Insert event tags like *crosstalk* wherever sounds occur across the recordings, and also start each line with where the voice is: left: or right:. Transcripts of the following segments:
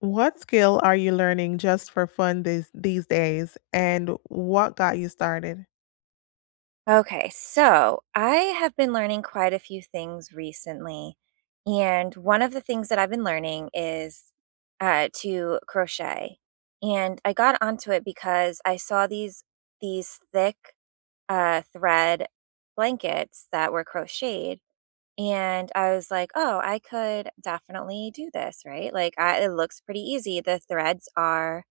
left: What skill are you learning just for fun these days, and what got you started?
right: Okay, so I have been learning quite a few things recently. And one of the things that I've been learning is to crochet. And I got onto it because I saw these thick thread blankets that were crocheted. And I was like, oh, I could definitely do this, right? Like, I, it looks pretty easy. The threads are,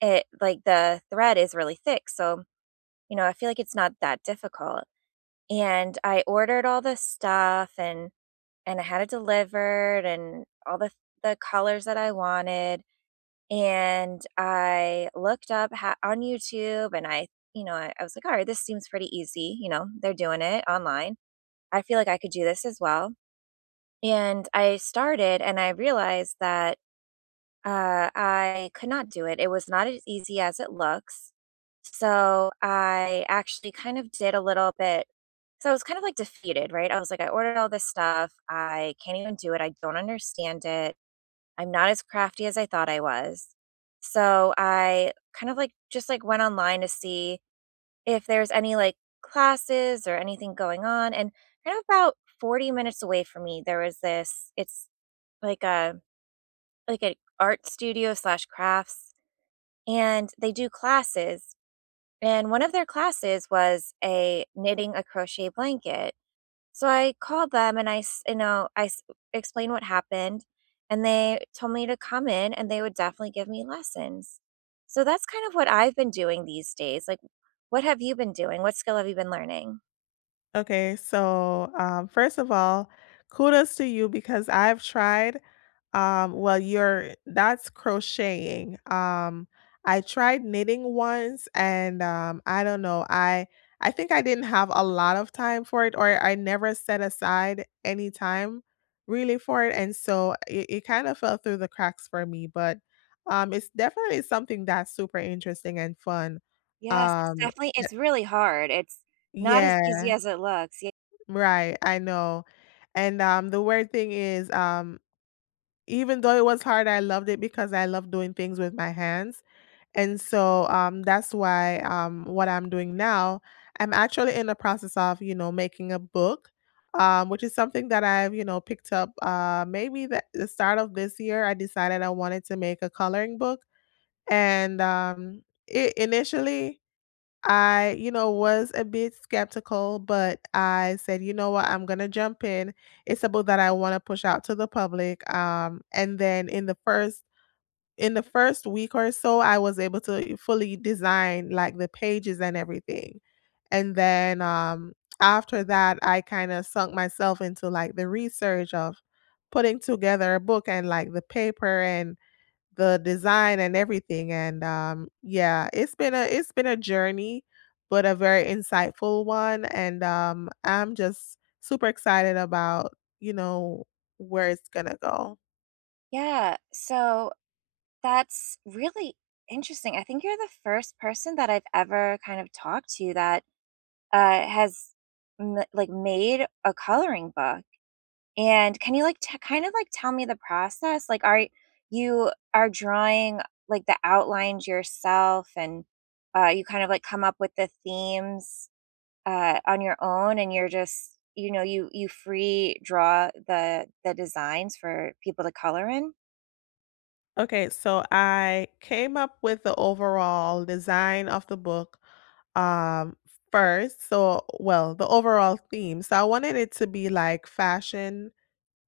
right: it like the thread is really thick. So, you know, I feel like it's not that difficult and I ordered all the stuff and I had it delivered and all the colors that I wanted. And I looked up ho on YouTube and I, you know, I was like, all right, this seems pretty easy. You know, they're doing it online. I feel like I could do this as well. And I started and I realized that I could not do it. It was not as easy as it looks. So I actually kind of did a little bit. So I was kind of like defeated, right? I was like, I ordered all this stuff. I can't even do it. I don't understand it. I'm not as crafty as I thought I was. So I kind of like just like went online to see if there's any like classes or anything going on. And kind of about 40 minutes away from me, there was this, it's like a like an art studio slash crafts and they do classes. And one of their classes was a knitting a crochet blanket. So I called them and I, s- you know, I s- explained what happened, and they told me to come in and they would definitely give me lessons. So that's kind of what I've been doing these days. Like, what have you been doing? What skill have you been learning?
left: Okay, first of all, kudos to you because I've tried. Well, you're that's crocheting. I tried knitting once, and I don't know. I think I didn't have a lot of time for it, or I never set aside any time really for it, and so it kind of fell through the cracks for me. But it's definitely something that's super interesting and fun.
right: Yes, it's
left: Um,
right: definitely,
left: eh,
right: it's really hard. It's not as easy
left: yeah,
right: as it looks. Yeah.
left: right. I know. And, the weird thing is, even though it was hard, I loved it because I love doing things with my hands. And so, that's why, what I'm doing now, I'm actually in the process of, you know, making a book, which is something that I've, you know, picked up, maybe the start of this year. I decided I wanted to make a coloring book. And, it initially I, you know, was a bit skeptical, but I said, you know what, I'm gonna jump in. It's a book that I want to push out to the public. And then in the first week or so, I was able to fully design like the pages and everything. And then after that, I kind of sunk myself into like the research of putting together a book and like the paper and the design and everything. And yeah, it's been a journey, but a very insightful one. And I'm just super excited about you know where it's gonna go.
right: Yeah. So that's really interesting. I think you're the first person that I've ever kind of talked to that uh, has like made a coloring book. And can you like kind of like tell me the process? Like, are you are drawing like the outlines yourself, and you kind of like come up with the themes on your own, and you're just you know you free draw the designs for people to color in.
left: Okay, so I came up with the overall design of the book um first. So, well, the overall theme. So I wanted it to be like fashion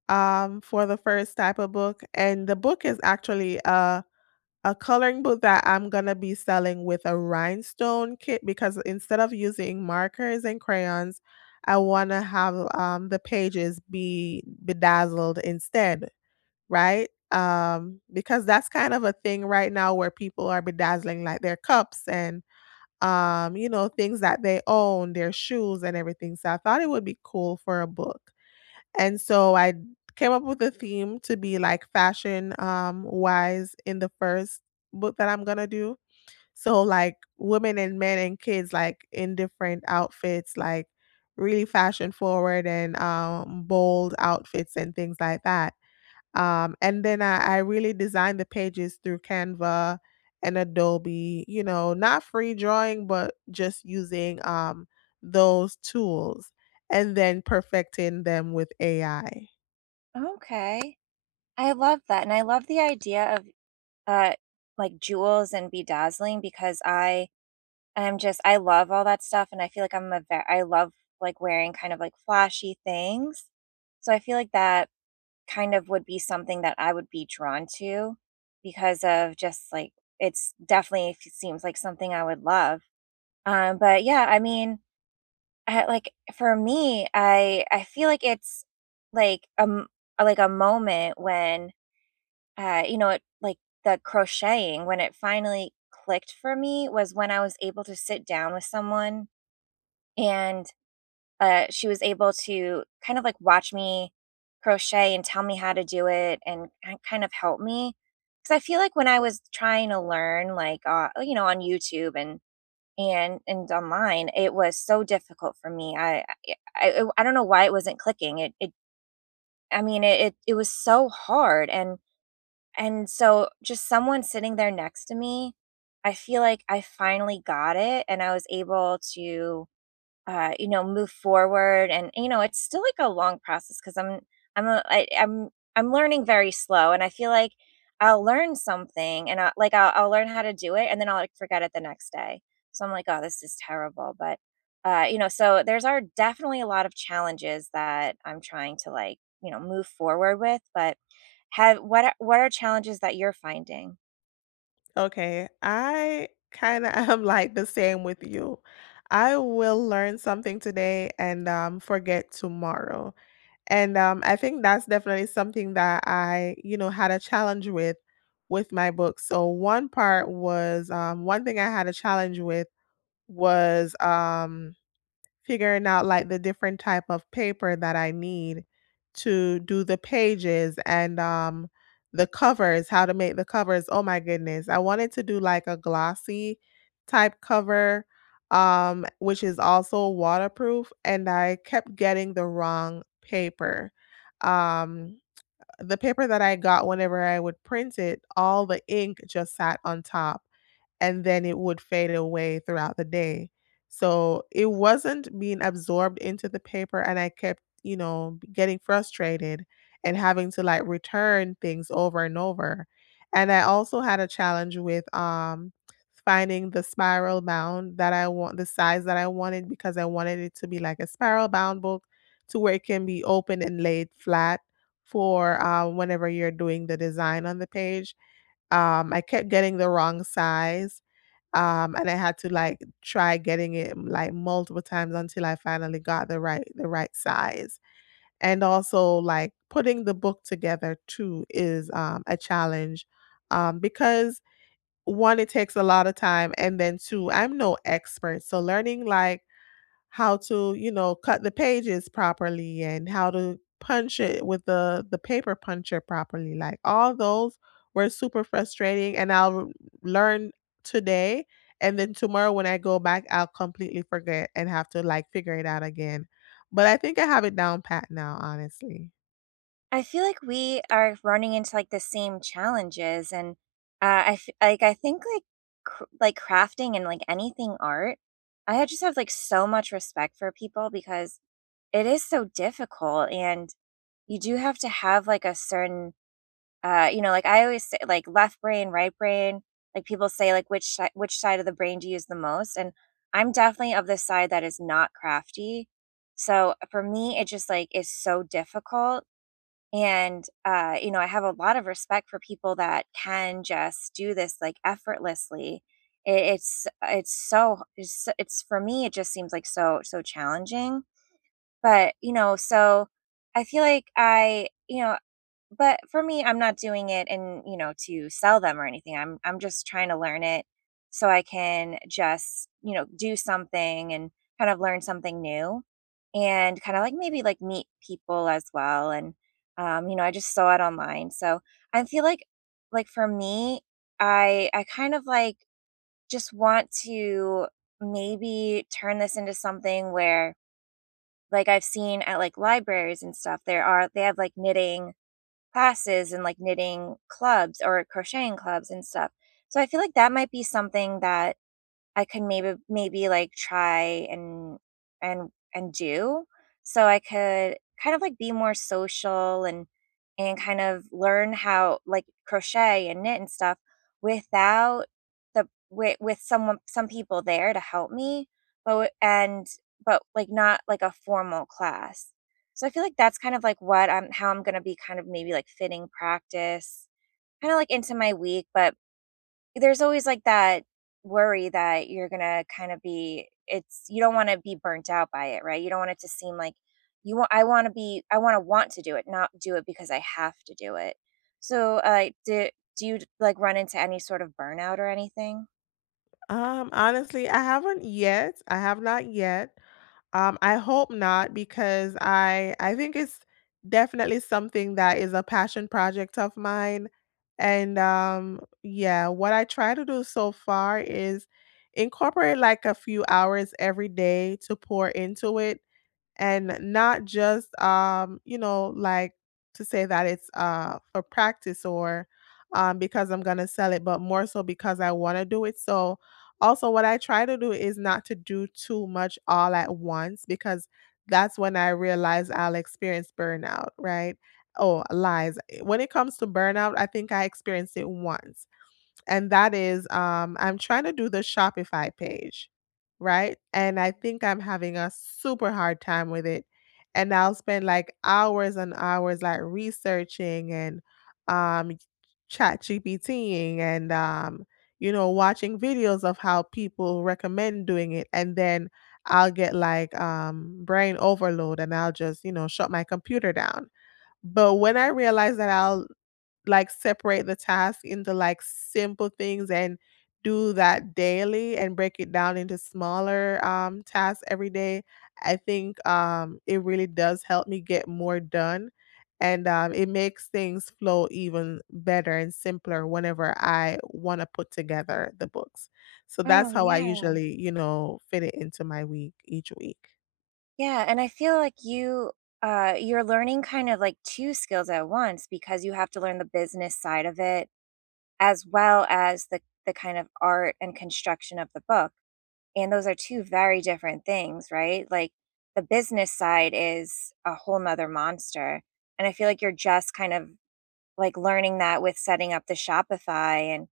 left: for the first type of book, and the book is actually a coloring book that I'm gonna be selling with a rhinestone kit, because instead of using markers and crayons, I wanna have, the pages be bedazzled instead, right? Because that's kind of a thing right now where people are bedazzling, like, their cups and, you know, things that they own, their shoes and everything, so I thought it would be cool for a book. And so I came up with a theme to be like fashion wise in the first book that I'm gonna do. So like women and men and kids like in different outfits, like really fashion forward and bold outfits and things like that. And then I really designed the pages through Canva and Adobe, you know, not free drawing, but just using those tools and then perfecting them with AI.
right: Okay. I love that, and I love the idea of, uh, like, jewels and bedazzling because I am just I love all that stuff, and I feel like I'm a ve I love, like, wearing kind of, like, flashy things. So I feel like that kind of would be something that I would be drawn to because of just, like it's definitely f seems like something I would love. But yeah, I mean, I like, for me, I feel like it's, like, um, like, a moment when you know, it like the crocheting when it finally clicked for me was when I was able to sit down with someone and she was able to kind of like watch me crochet and tell me how to do it and kind of help me because I feel like when I was trying to learn like you know on YouTube and and online it was so difficult for me. I don't know why it wasn't clicking it it I mean it was so hard and so just someone sitting there next to me, I feel like I finally got it and I was able to you know, move forward and, you know, it's still like a long process because I'm a, I I'm I'm learning very slow and I feel like I'll learn something and I like I'll learn how to do it and then I'll like forget it the next day. So I'm like, "Oh, this is terrible." But you know, so there's are definitely a lot of challenges that I'm trying to like, you know, move forward with, but what are challenges that you're finding?
left: Okay, I kinda *laughs* am like the same with you. I will learn something today and, forget tomorrow, and, I think that's definitely something that I, you know, had a challenge with my book. So one part was, one thing I had a challenge with was, figuring out, like, the different type of paper that I need to do the pages and, the covers, how to make the covers. Oh my goodness. I wanted to do, like, a glossy type cover, which is also waterproof, and I kept getting the wrong paper. Um, the paper that I got, whenever I would print it, all the ink just sat on top and then it would fade away throughout the day. So it wasn't being absorbed into the paper, and I kept, you know, getting frustrated and having to like return things over and over. And I also had a challenge with finding the spiral bound that I want, the size that I wanted, because I wanted it to be like a spiral bound book to where it can be open and laid flat for whenever you're doing the design on the page. I kept getting the wrong size, and I had to like try getting it like multiple times until I finally got the right size. And also like putting the book together too is a challenge. Because one, it takes a lot of time, and then two, I'm no expert. So learning like how to, you know, cut the pages properly and how to punch it with the paper puncher properly. Like, all those were super frustrating, and I'll r learn today, and then tomorrow when I go back, I'll completely forget and have to, like, figure it out again. But I think I have it down pat now, honestly.
right: I feel like we are running into, like, the same challenges, and, I f like, I think, like, cr like, crafting and, like, anything art, just have, like, so much respect for people because it is so difficult, and you do have to have, like, a certain, you know, like, I always say, like, left brain, right brain, like, people say, like, which side of the brain do you use the most, and I'm definitely of the side that is not crafty, so for me, it just, like, is so difficult and, you know, I have a lot of respect for people that can just do this like effortlessly. It, it's so, it's for me, it just seems like so, so challenging. But, you know, so I feel like I, you know, but for me, I'm not doing it and, you know, to sell them or anything. I'm just trying to learn it so I can just, you know, do something and kind of learn something new and kind of like maybe like meet people as well. And you know, I just saw it online. So I feel like for me, I kind of like just want to maybe turn this into something where like I've seen at like libraries and stuff, there are they have like knitting classes and like knitting clubs or crocheting clubs and stuff. So I feel like that might be something that I could maybe like try and do. So I could kind of like be more social and kind of learn how like crochet and knit and stuff without the with someone some people there to help me but w- and but like not like a formal class so I feel like that's kind of like what I'm how I'm gonna be kind of maybe like fitting practice kind of like into my week but there's always, like, that worry that you're gonna kinda be it's you don't wanna be burnt out by it, right? You don't want it to seem like you want I wanna be I wanna want to do it, not do it because I have to do it. So, do you, like, run into any sort of burnout or anything?
left: Honestly, I haven't yet. I have not yet. I hope not, because I think it's definitely something that is a passion project of mine. And yeah, what I try to do so far is incorporate like a few hours every day to pour into it, and not just you know like to say that it's for practice, or because I'm going to sell it, but more so because I want to do it. So also what I try to do is not to do too much all at once, because that's when I realize I'll experience burnout, right? Oh lies, when it comes to burnout, I think I experienced it once, and that is I'm trying to do the Shopify page, right? And I think I'm having a super hard time with it. And I'll spend like hours and hours like researching and um chat GPTing and you know watching videos of how people recommend doing it, and then I'll get like brain overload, and I'll just, you know, shut my computer down. But when I realize that, I'll like separate the task into like simple things and do that daily and break it down into smaller tasks every day, I think it really does help me get more done. And it makes things flow even better and simpler whenever I want to put together the books. So that's
right: Oh,
left: how I
right: yeah.
left: usually, you know, fit it into my week each week.
right: Yeah, and I feel like you, you're learning kind of, like, 2 skills at once because you have to learn the business side of it as well as the kind of art and construction of the book. And those are 2 very different things, right? Like, the business side is a whole 'nother monster, and I feel like you're just kind of, like, learning that with setting up the Shopify and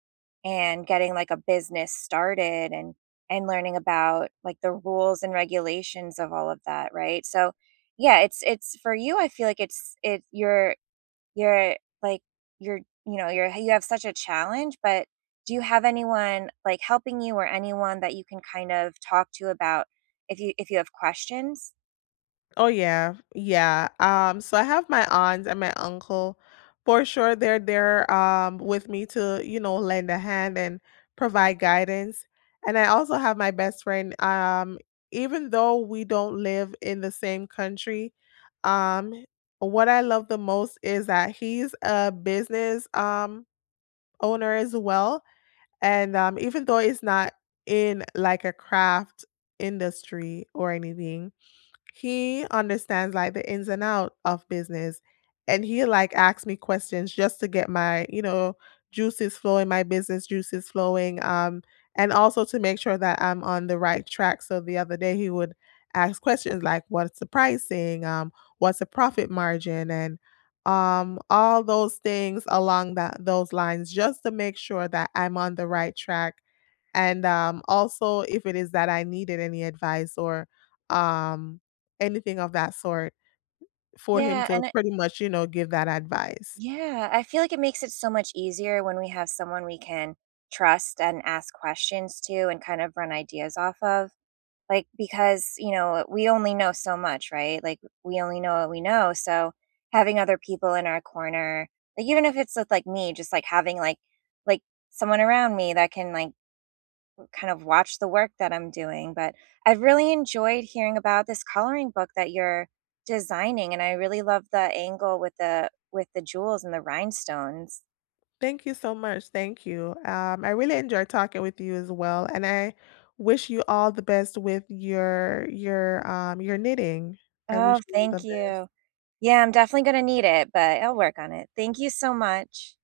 right: getting, like, a business started and learning about, like, the rules and regulations of all of that, right? So, yeah, it's for you, I feel like it's it you're you're like you're you know, you're you have such a challenge, but do you have anyone, like, helping you or anyone that you can kind of talk to about if you have questions?
left: Oh yeah, yeah. So I have my aunts and my uncle. For sure, they're there with me to, you know, lend a hand and provide guidance. And I also have my best friend. Even though we don't live in the same country, um, what I love the most is that he's a business owner as well. And even though it's not in like a craft industry or anything, he understands, like, the ins and out of business, and he like, asks me questions just to get my, you know, juices flowing, my business juices flowing, and also to make sure that I'm on the right track. So the other day, he would ask questions like, "What's the pricing?" "What's the profit margin?" And, all those things along that those lines, just to make sure that I'm on the right track. And, also, if it is that I needed any advice or, um anything of that sort, for him
right: Yeah,
left: to
right: and I
left: pretty much, you know, give that advice.
right: yeah, I feel like it makes it so much easier when we have someone we can trust and ask questions to and kind of run ideas off of. Like, because, you know, we only know so much, right? Like, we only know what we know. So having other people in our corner, like, even if it's with like me, just like having like someone around me that can like kind of watch the work that I'm doing. But I've really enjoyed hearing about this coloring book that you're designing. And I really love the angle with with the jewels and the rhinestones.
left: Thank you so much. Thank you. I really enjoyed talking with you as well, and I wish you all the best with your knitting. I
right: Oh,
left: wish you the
right: thank
left: best.
right: you. Yeah, I'm definitely going to need it, but I'll work on it. Thank you so much.